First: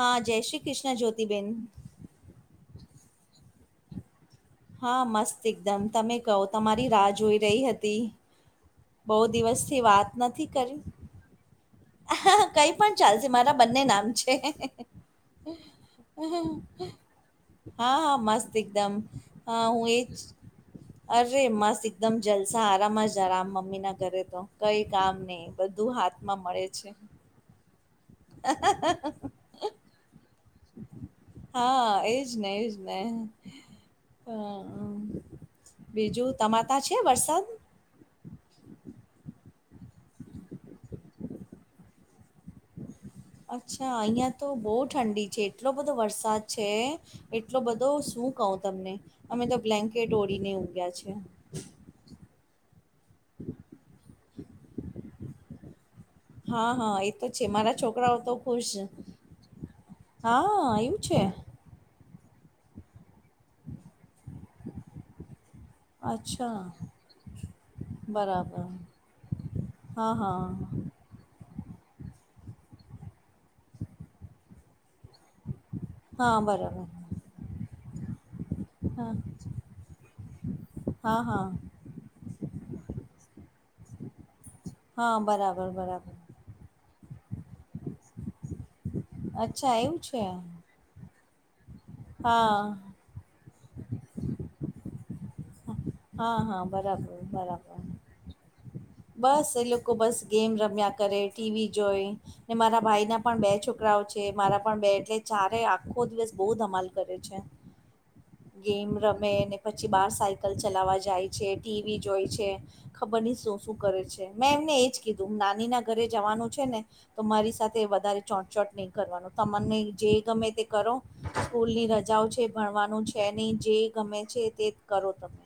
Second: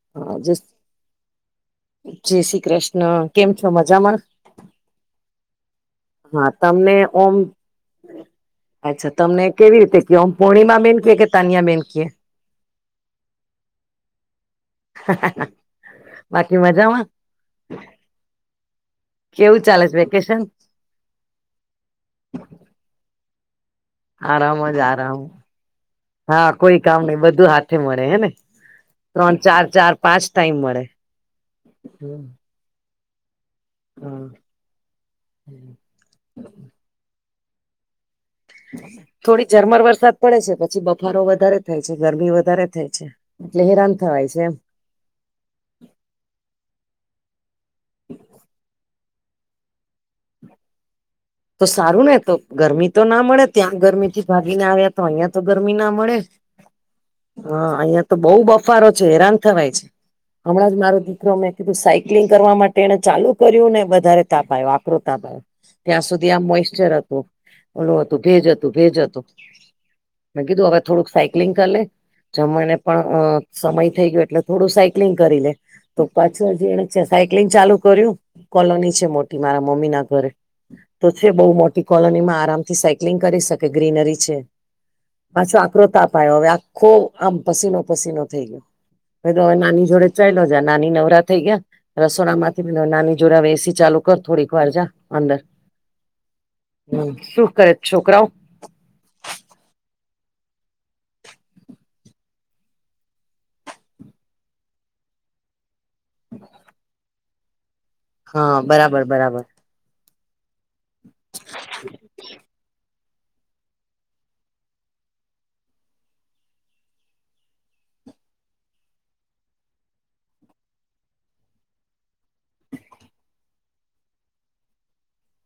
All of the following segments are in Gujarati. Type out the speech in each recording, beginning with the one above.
હા જય શ્રી કૃષ્ણ જ્યોતિબેન જય શ્રી કૃષ્ણ કેમ છો મજામાં? હા મસ્ત એકદમ તમે કહ હા તમારી તમને રાહ ઓમ જોઈ રહી હતી. અચ્છા બહુ તમને કેવી દિવસથી રીતે વાત ક આમ નથી કરી પૂર્ણિમા બેન કે કે તાનિયા બેન કે કઈ, પણ ચાલશે મારા બંને નામ છે. બાકી મજામાં હા હા મસ્ત એકદમ હ કેવું ચાલે હું છે એજ વેકેશન અરે મસ્ત એકદમ જલસા આરામ જ જરામ મમ્મીના ઘરે તો આરામ કઈ જ કામ આરામ નહી બધું હાથમાં હા મળે કોઈ છે. કામ નઈ બધું હાથે મળે હે ને ત્રણ ચાર ચાર પાંચ ટાઈમ મળે હા એજને એજ હા બીજું તમારે ત્યા છે વરસાદ થોડી ઝરમર વરસાદ પડે છે પછી બફારો વધારે થાય છે, ગરમી વધારે થાય છે. એટલે અચ્છા હેરાન થવાય અહિયાં છે તો એમ બહુ ઠંડી છે એટલો બધો વરસાદ છે એટલો બધો શું કહું તમને અમે તો બ્લેન્કેટ ઓઢિને ઉભયા છે. તો સારું ને તો, ગરમી તો ના મળે, ત્યાં ગરમીથી ભાગીને આવ્યા તો અહિયાં તો ગરમી ના મળે. હા હા એ તો છે હા, મારા અહિયાં તો છોકરાઓ બહુ ખુશ બફારો છે, હેરાન થવાય છે. હમણાં હા જ એવું મારો છે દીકરો મેં સાયકલિંગ કરવા માટે એને ચાલુ કર્યું ને વધારે તાપ આવો આકરો તાપ આવ્યો ત્યાં સુધી અચ્છા મોઇસચર હતું ઓલું હતું ભેજ બરાબર હતું ભેજ હતું હા હા મે કીધું હ થોડું સાયક્લિંગ કરી લે જમવાને પણ સમય થઈ ગયો એટલે થોડુ કલિન કરી લે. તો હા પાછું હજી બરાબર એણે છે સાયક્લિંગ ચાલુ કર્યું, કોલોની છે હા મોટી મારા મમ્મીના ઘરે. તો હા છે હા બહુ મોટી કોલોનીમાં આરામથી સાઈક્લિંગ કરી શકે, ગ્રીનરી છે. હા, પાછો બરાબર-બરાબર. [unintelligible] હવે આખો આમ પસીનો-પસીનો થઈ ગયો. મે કીધું તો હવે અચ્છા નાની એવું જોડે છે ચાયલો જા. નાની નવરા થઈ ગયા હા રસોડામાંથી, નાની જોડે હવે એ સી ચાલુ કર, થોડીકવાર જા અંદર. હા, હા. હમ્મ. બરાબર શું કરે બરાબર છ છોકરાવ? બસ એ લોકો બસ લોકો ગેમ રમ્યા કરે, ટી વી જોવે ને મારા ભાઈના પણ બે છોકરાઓ છે, મારા પણ બે એટલે ચારેય આખો દિવસ બહુ ધમાલ કરે છે. હા ગેમ બરાબર રમે, બરાબર ને પછી બાર સાયકલ ચલાવા જાય છે, ટી વી જોઈ છે. ખબર નહીં શું-શું કરે છે. મેં એમને એજ કીધું નાની ના ઘરે જવાનું છે ને તો મારી સાથે વધારે ચોટચોટ નહીં કરવાનું, તમને જે ગમે તે કરો સ્કૂલની રજાઓ છે, ભણવાનું છે નહીં, જે ગમે છે તે જ કરો તમે.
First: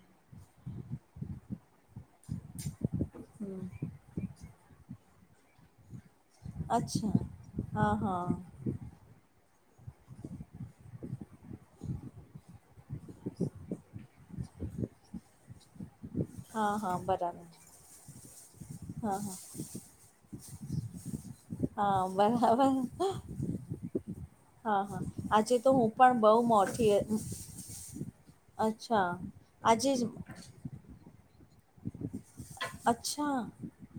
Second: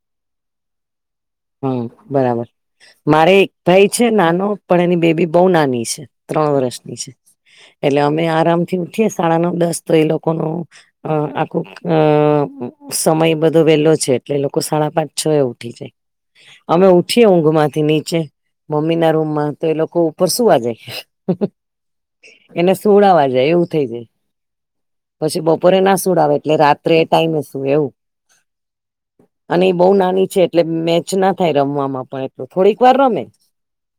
હમ્મ, બરાબર. મારે એક હમ્મ, ભાઈ છે નાનો, પણ એની બેબી બહુ નાની છે. ત્રણ વર્ષની છે. અચ્છા. હા, એટલે હા. અમે આરામથી ઉઠીએ સાડા નવ, દસ તો એ લોકોનો અહ આખું ક સમય બધો વેલો છે, એટલે એ લોકો સાડા પાંચ, છ એ ઉઠી જાય. હા, અમે હા ઉઠીએ બરાબર. ઊંઘ માંથી નીચે મમ્મી ના હા રૂમમાં, હા તો એ લોકો ઉપર સુુંવા જાય. હા બરાબર એને સુવડાવા જાય એવું થઇ જાય. હા હા પછી આજે તો બપોરે હું ના પણ બહુ સુવડાવે, એટલે રાત્રે મોટી ટાઈમે સુવે એવું. અચ્છા. અને એ બહુ આજે જ નાની છે એટલે મેચ ના થાય રમવામાં પ અચ્છા.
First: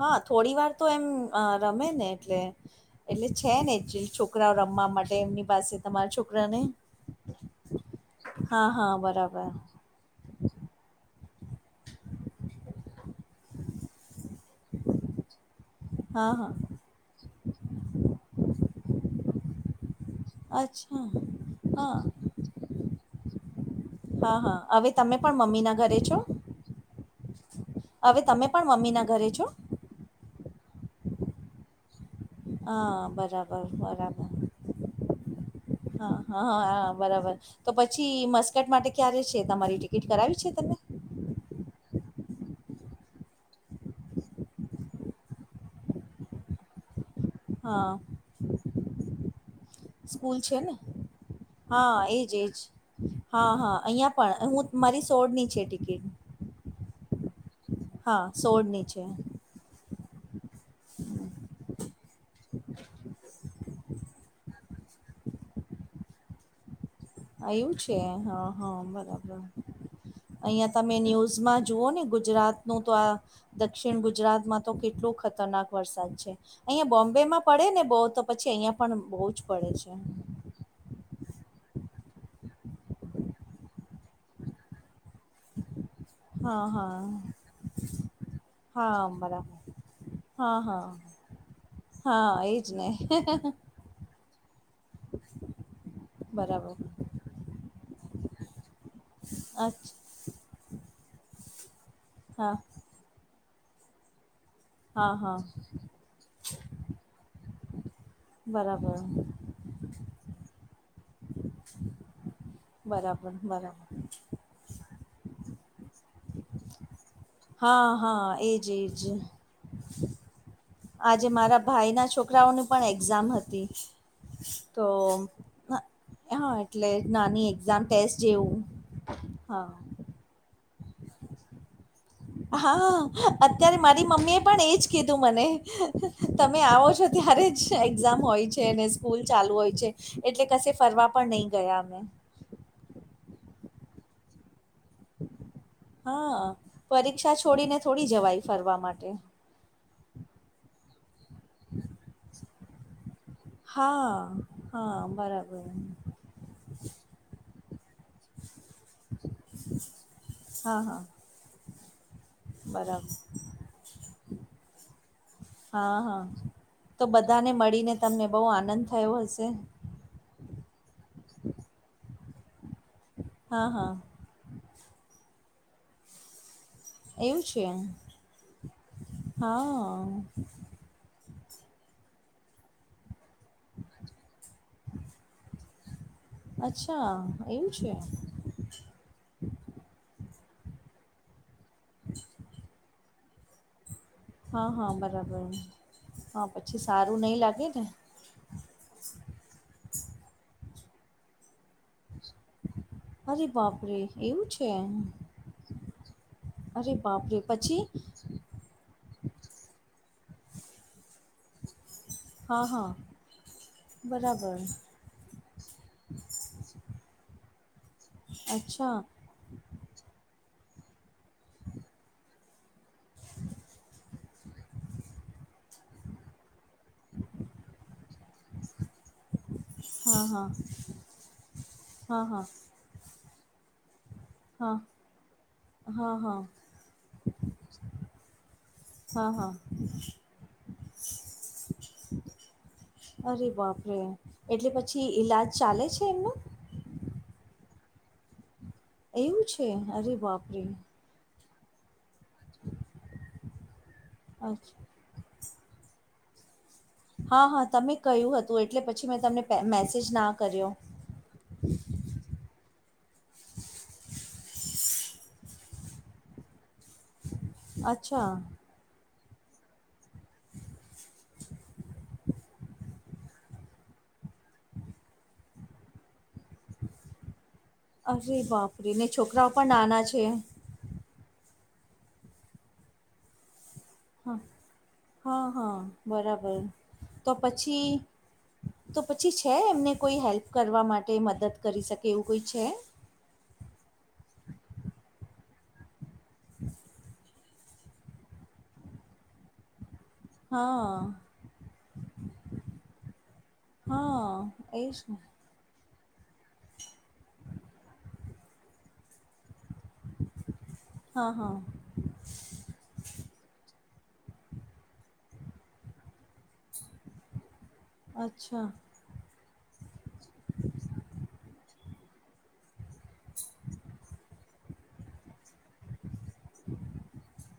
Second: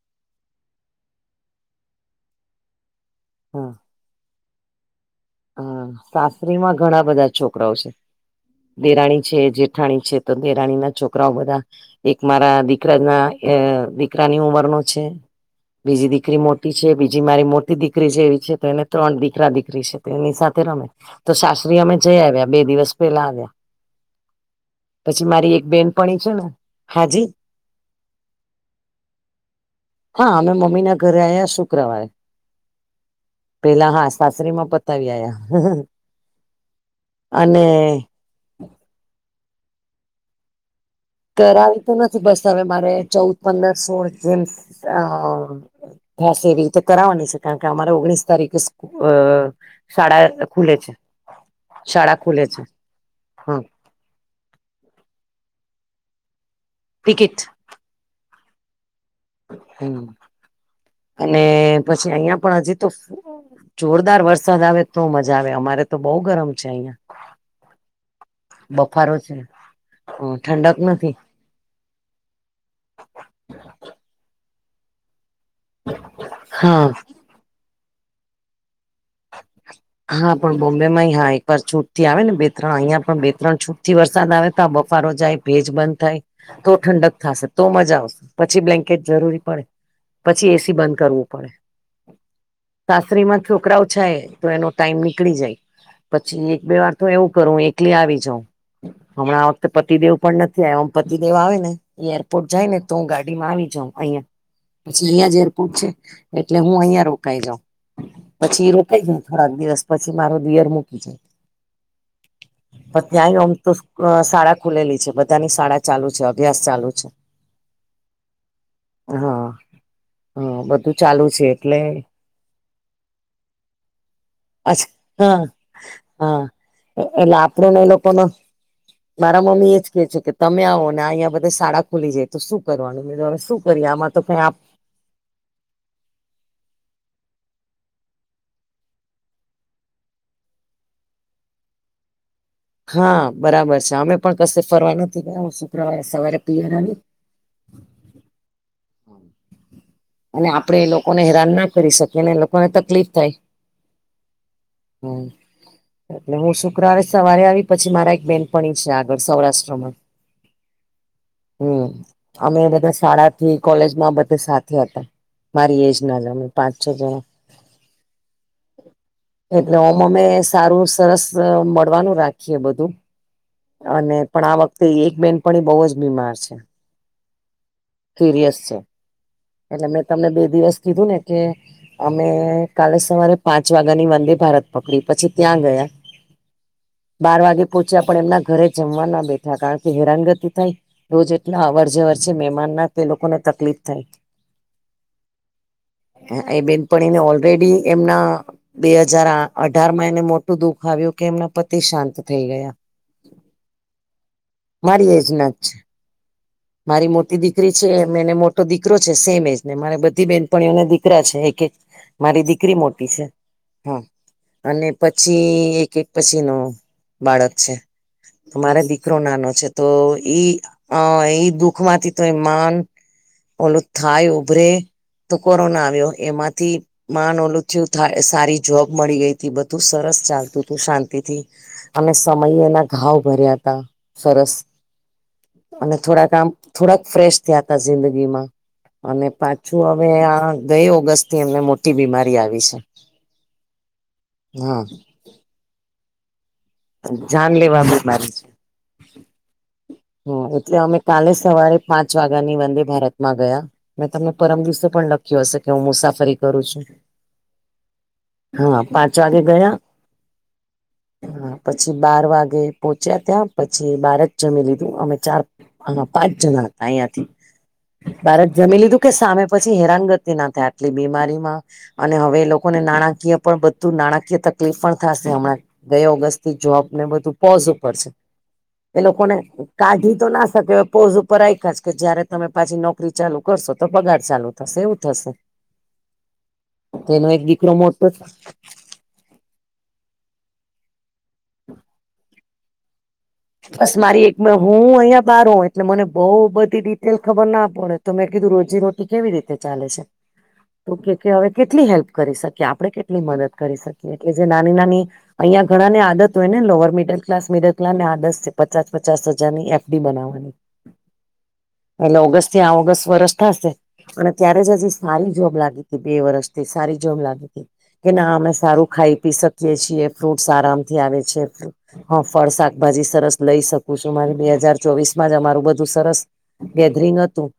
હા થોડી વાર તો એમ રમે ને એટલે એટલે છે હા ને એક્ચ્લી છોકરાવ રમવા માટે એમની પાસે હા તમારા છોકરા ને, સાસરીમાં ઘણા બધા છોકરાઓ હા, હા બરાબર. ઠાણી છે, તો દેરાણીના છોકરાઓ બધા એક મારા દીકરા ના અહ દીકરાની ઉંમરનો છે. બીજી હા દીકરી હા મોટી છે, બીજી મારી મોટી દીકરી છે એવી છે, તો એને ત્રણ દીકરા દીકરી છે. તો એની સાથે રમે. અચ્છા તો સાસરે અમે હા જઈ આવ્યા, બે દિવસ પેલા આયવા. હા, હા. હવે તમે પણ મમ્મી ના ઘરે છો? બેનપણી છે ને હાજી હવે તમે પણ મમ્મી ના ઘરે છો? હા, અમે મમ્મી ના ઘરે આવ્યા શુક્રવારે. હા, પેલા હા બરાબર-બરાબર. સાસરીમાં પતાવી આયા હા, હા, હા બરાબર. અને તો પછી મસ્કટ માટે ક્યારે છે, તમારી ટિકિટ કરાવી છે તમે? કરાવી તો નથી. બસ હવે મારે ચૌદ, પંદર, સોળ જેમ અહ થાશે એવી રીતે કરાવાની છ કારણ કે અમારે હા ઓગણીસ તારીખે સ્ક અહ સ્કૂલ શાળા ને ખુલે છે. હા, શાળા ખુલે એજ-એજ. છે હા, હા અહિયાં પણ, હું મારી સોળની છે ટિકિટ. ટિકિટ હા, સોળ ની છે. હમ્મ, અને પછી અહિયાં પણ હજી તો સ જોરદાર વરસાદ આવે તો મજા આવે. અમારે તો બઉ ગરમ છે અહિયાં. આય છે? હા, હા બફારો છે બરાબર. હ અહિયાં ઠંડક તમે નથી ન્યુઝમાં જ જુઓ ને ગુજરાતનું તો આ દક્ષિણ ગુજરાતમાં તો કેટલું ખતરનાક વરસાદ છે. હા અહિયાં બોમ્બે માં પડે ને બહું, તો પછી અહિયાં પણ બહુ જ પડે છે. હા પણ બોમ્બે માં હા એક વાર છૂટ થી આવે ને બે ત્રણ અહિયાં પણ બે ત્રણ છૂટ થી વરસાદ આવે તો આ બફારો જાય ભેજ બંધ થાય હા તો હા ઠંડક થશે તો મજા આવશે પછી બ્લેન્કેટ હા જરૂરી બરાબર પડે પછી હા એસી હા બંધ કરવું પડે હા એજ ને સાસ્રી માં છોકરાઓ છે તો એનો ટાઈમ નીકળી જાય પછી એક બરાબર બે વાર તો એવું કરું એકલી આવી જાઉ હમણાં વખતે અચ્છા પતિ દેવ પણ નથી આવ્યોમ પતિદેવ આવે ને એરપોર્ટ હા જાય ને તો હું ગાડીમાં આવી જાઉ અહિયાં પછી હા અહિયાં હા જેરપુટ છે એટલે હું અહિયાં રોકાઈ જાઉં પછી રો બરાબર જાય થોડાક દિવસ પછી મારો દીયર મૂકી જાય. પત્યા બરાબર હમ તો બરાબર શાળા ખુલેલી છે બધાની શાળા ચાલુ છે અભ્યાસ ચાલુ છે. હા હા એજ એજ હા હા બધું ચાલુ આજે છે મારા એટલે ભાઈ ના છોકરા છોકરાઓની પણ એક્ઝામ હતી. તો અચ્છા હા હા એટલે એટલે નાની આપણોને એક્ઝામ એ ટેસ્ટ લોકોનો જેવું. મારા હા મમ્મી એજ કે છે કે તમે આવો ને અંયા બધા શાળા ખુલી જાય. તો શું હા કરવાનું બીધું હવે શું અત્યારે કરીએ મારી આમાં તો મમ્મી કઈ એ પણ એજ કીધું મને તમે આવો છો ત્યારે જ એક્ઝામ હોય છે અને સ્કૂલ ચાલુ હોય છે. એટલે કશે ફરવા પણ નહી ગયા અમે. હા બરાબર છે અમે પણ કશે ફરવા નથી ગયા. શુક્રવારે સવારે હા પિયર આવી પરીક્ષા છોડીને થોડી જવાય ફરવા માટે. અને આપણેે એ લોકોને હેરાન ના કરી શકીએ અનેને એ લોકોને તકલીફ થાય. હા હા હમ બરાબર. એટલે હું શુક્રવારે સવારે આવી પછી મારા એક બેનપણી છે, આગળ સૌરાષ્ટ્રમાં હા હા હમ અમે બધા બરાબર શાળાથી કોલેજ માં બધા સાથે હતા. મારી એજ હા ના હા જ અમે પાંચ છ તો જણા બધાને મળીને તમને બહુ આનંદ થયો હશે? મમે સારું સરસ મળવાનું રાખીએ બધું હા હા અને પણ આ વખતે એક બેન પણ બહુ જ બીમાર છે. એવું છે? સીરયસ છે. હા એટલે મેં તમને બે દિવસ કીધું ને કે અમે કાલે સવારે પાંચ વાગ્યા ની વંદે ભારત પકડી પછી ત્યાં ગયા. અચ્છા બાર વાગે એવું છે પહોંચ્યા પણ એમના ઘરે જમવા ના બેઠા કારણ કે હેરાનગતિ થાય રોજ એટલા અવર જવર છે, મહેમાન ના તે લોકોને તકલીફ થાય. હા હા બરાબર. હા એ પછી બેનપણીને સારું નહીં લાગે ઓલરેડી ને એમના બે હજાર અઢારમાં એને મોટું દુઃખ આવ્યું કે એમના પતિ શાંત થઈ ગયા. અરે બાપરે, એવું છે. મારી એજ ના જ છે અરે મારી બાપરે મોટી દીકરી પછી છે, એને મો તો દીકરો છે, સેમ એજ ને મારે બધી બેનપણીઓ દીકરા છે, એક એ મારી હા દીકરી હા મોટી છે. હા. બરાબર અને પછી એક એક પછી નો બાળક છે. તો મારે અચ્છા દીકરો નાનો છે. તો એઈ અ એઈ દુઃખ માંથી તો એ માન ઓલો થાય ઉભરે તો કોરોના આવ્યો. એમાંથી મા ન ઓલું થયું સારી જોબ મળી ગઈ હતી. બધું સરસ હા હા ચાલતું હતું શાંતિથી. અમે હા હા સમયેના ઘાવ ભર્યા હતા. સરસ હા અને હા થોડાક હા આમ થોડાક ફ્રેશ થયા ત જિંદગી માં. અને હા હા પાછું હવે આ ગઈ ઓગસ્ટ થી એમને મોટી બીમારી આવી છે. અરે બાપરે એટલે હા પછી ઈલાજ ચાલે છે, એમનો? જાન લેવા બીમારી છે. એવું છે અરે હા બાપરે. એટલે અમે કાલે સવારે પાંચ વાગ્યાની વંદે ભારતમાં ગયા મેં તમને પરમ અચ્છા. દિવસે પણ લખ હશે કે હું મુસાફરી કરું છું. હા હા તમે કહ્યું હતું હા એટલે પછી પાંચ મેં વાગે તમને ગયા મેસેજ ના કર્યો. હા પછી બાર વાગે પોહોંચ્યા ત્યાં પછી બાર જ જમી લી અમે ચાર હ પાંચ જણા હતા અહિયાયાથી અચ્છા બારત જમી લીધું.? કે સામે પછી હેરાનગતિ ના થાય આટલી બીમારીમાં અને હવે લોકોને નાણાકીય પણ બધું નાણાકીય તકલીફ પણ થશે હમણાં. બે ઓગસ્ટ થી જ જોબ ને બધું પોઝ ઉપર છે અરે બાપરે એ ને લોકોને છોકરાઓ પણ નાના કાઢી છે. તો ના પોઝ ઉપર આયા કે જયારે તમેછી નો છોકરી ચાલુ કરશો તો પગાર હા ચાલુ થશે એવું થશે. હા હા બરાબર તેનો તો એક દીકરો પછી મોટો તો પછી છે. એમને કોઈ હેલ્પ કરવા માટે મદદ કરી શકે એવું કોઈ છે.? બસ મારી એક બે હું અહીં બાર હો એટલે મને બહ બધી ડિટેલ ખબર ના પડે. તો મે કીધું રોજી રટી કેવી રીતે ચાલે છે.? હા તો કે હવે કેટલી હેલ્પ કરી શકીએ આપણે કેટલી મદદ કરી શકીએ એટલે જે નાની હા એ જ નાની ને અહિયાયા ઘણા ને આદત હોય ને લોઅર મિડલ ક્સ મિડલ ક્લાસ ની આદત છે. પચાસ પચાસ હજારની હા હા બનાવાની એલે ઓગસ્ટ થી આ ઓગસ્ટ વરષ થશે અને ત્યારે જ હજી સારી જોબ લાગી હતી બે વર્ષથી સારી જોબ લાગી હતી કે ના અમે અચ્છા સારું ખાઈ પી શક છીએ ફ્રૂટસ આરામથી આવે છે હ ફળ શાકભાજી સરસ લઈ શકું છું મારે બે હજાર ચોવીસ માં જ અમાર બધું સરસ ગેધરિંગ હતું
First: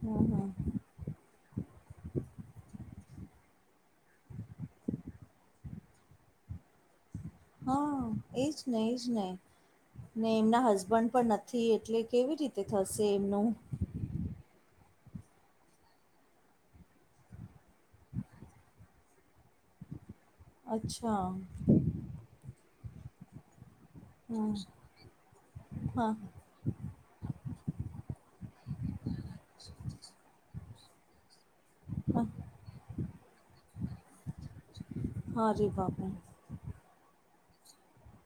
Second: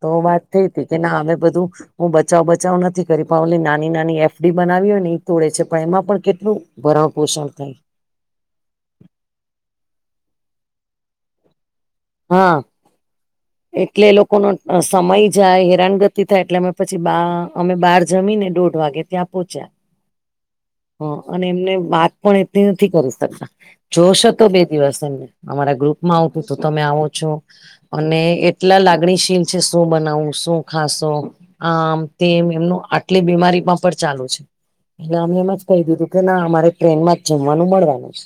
તો હા વાત હા થઈ હતી કે ના અમે બધું હું બચાવ બચાવ નથી કરી પણાવલે નાની નાની એફડી બનાવી હોય ને એ તોડે છે પણ એમાં પણ કેટલું બરાં પોસક હા એજ નને એજ નહી ને એમના હસબન્ડ પણ નથી એટલે કેવી હા રીતે થશે એમનું? એટલે એ લોકોનો સમય જાય હેરાનગતિ થાય એટલે અમે પછી બા અમે બાર જમી ને દોઢ વાગે ત્યાં પોહોચ્યા અચ્છા હ અને એમને પણ એટલી નથી કરી શકતા જોશ હતો હમ બે દિવસ એમને અમારા હા ગ્રુપમાં આવતું તમે આવો છો અને એટલા લાગણીશીલ છે શું બનાવું શું ખાશો? આમ હા તેમ એમનું આટલી બીમારીમાં પણ ચાલુ છે એટલે અમે હા એમ જ રે કહી દીધું બાપા કે ના અમારે ટ્રેન માં જમવાનું મળવાનું છે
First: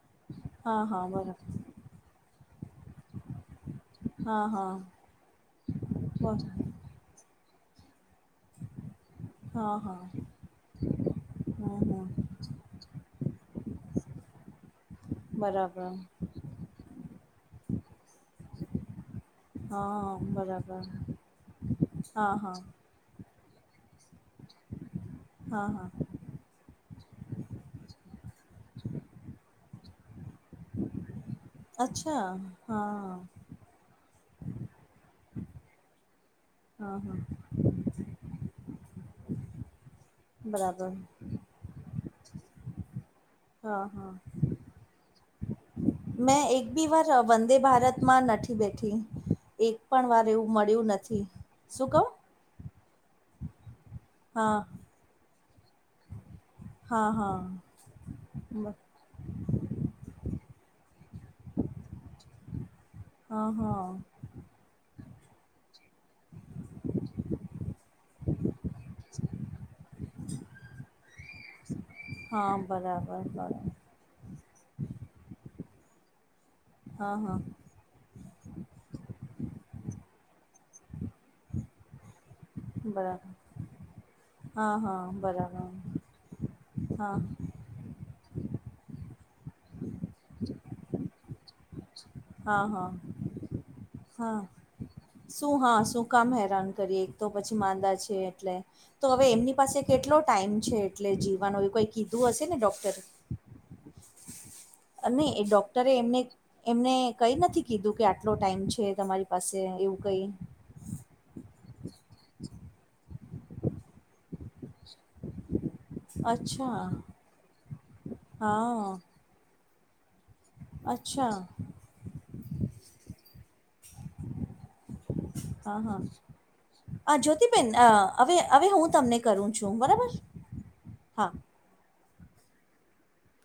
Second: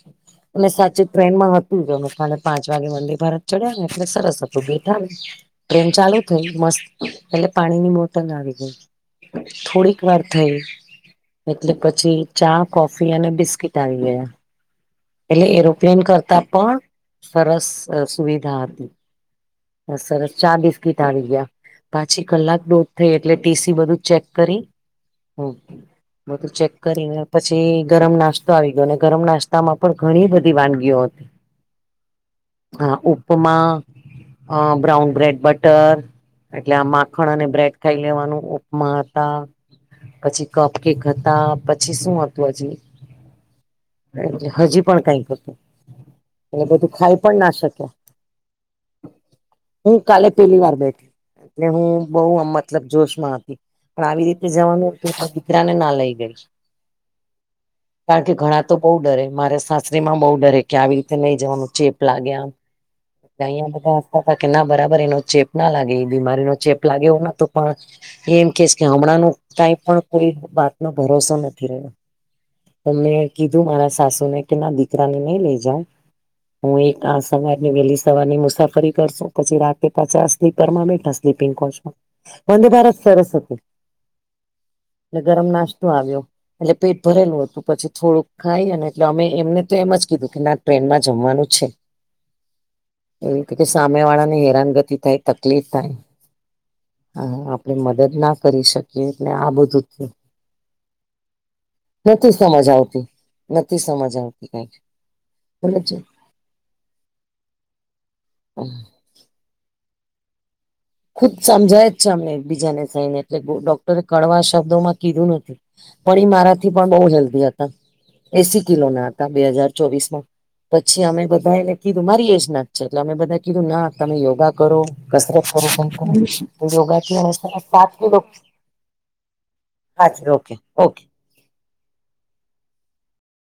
અને હા સાચું હા બરાબર ટ્રેનમાં હતી જને સાં પાંચ વાગે મંદિર ભારત ચડ્યા ને એટલે સરસ હા હતું હા બર બેઠા ટ્રેન ચાલુ થઈ મસ્ત એટલે પાણીની બો આવી ગયું હા હા થોડીક વાર થઈ એટલે હમ હમ પછી ચા કોફી અને બિસ્કીિટ આવી ગયા એટલે બરાબર એરોપ્લેન કરતા પણ સરસ સુવિધા હતી હા સરસ ચા બરાબર બિસ્કીટ આવી ગયા પાછી હા હા કલાક દો થઈ એટલે ટીસી બધું ચેક કરી હા હા બધું ચેક કરીને પછી ગરમ નાસ્તો આવી ગયો ગરમ નાસ્તામાં પણ ઘણી બધી વાનગીઓ હતી. અચ્છા! હા ઉપમા બ્રાઉન બ્રેડ બટર એટલે આ હા માખણ અને બ્રેડ ખાઈ લેવાનું ઉપમા હતા. પછી કફ બરાબર કેક હતા પછી શું હતું હજી હા હા એટલે હજી પણ કઈક હતું મેં એક એટલે બી બધું વાર ખાઈ અ પણ ના વંદે શક્યા ભારતમાં નથી બેઠી એક હું પણ વાર કાલે એવું મળ્યું નથી શું કહું? બ મતલબ જોશમાં હતી પણ આવી રીતે હા જવાનુંું દીકરાને ના લઈ ગઈ. હા હા કારણ કે ઘણા તો બહ ડરે મારે સાચ સ્ત્રીમાં બહુ ડરે કે આવી રીતે નઈ જવાનું ચેપ લાગ્યામ હા અંયા હા બધા કે ના બરાબર એનો ચેપ ના લાગે એ બીમારી ન ચેપ લાગે એ તો પણ એમ કે ગામડાનું કઈ પણ કોઈ વાત ન ભરોસો નથી રહ્યો. હા બર મેં કીધું મારા સાસુને કે ના દીકરાને નઈ લઈ જાય હું એક હા આ હા સમય જે વહેલી સવાર ની મુસાફરી કરશો પછી રાતે પાછા સ્લીપરમાં બેઠા સ્લીપિંગ કોચમાં વંદ ભારત સરસ બરાબર હતું. હા હા એ ગરમ બરાબર નાસ્તો આવ્યો એટલે પેટ હા ભરેલું હતું પછી થોડુંક ખાઈએ ને એટલે અમે એમને તો એમ જ કીધું કે ના ટ્રેનમાં જમવાનું છે. હા હા. એવી રીતે કે સામે વાળાને હા હેરાનગતિ થાય શું તકલીફ હા થાય શું કામ હેરાન કરીએ એક તો હા પછી આપણે માંદા મદદ છે. ના ટલે કરી શકીએ તો હવે એટલે આ એમની પાસે બધું કેટલો ટાઈમ છે એટલે જીવાનો એ કોઈ કીધું નથી હશે ને સમજ ડોક્ટરએ. આવતી નથી સમજ આવતી કઈક. અને એ ડોક્ટરે એમને એમને કઈ નથી કીધું કે આટલો ટાઈમ છે તમારી પસે એવું કઈ ખુદ સમજાય જ છે અમને બીજાને થઈને એટલે બહુ ડોક્ટરે કણવાશ શબ્દોમાં કીધું નથી પણ એ મારાથી અચ્છા પણ બઉ હેલ્ધી હતા એસી કિલો હા ના હતા. તા બે હજાર ચોવીસ માં પછી અમે અચ્છા બધા એને કીધું મારી એજ ના જ છે એટલે અમે બધા કીધું ના તમે યોગા કરો કસરત હા કરો હા યોગા થી હ જ્યોતિબેન સાત કિલો હવે હવે હું તમને કરું છું બરાબર. ઓકે ઓકે હા.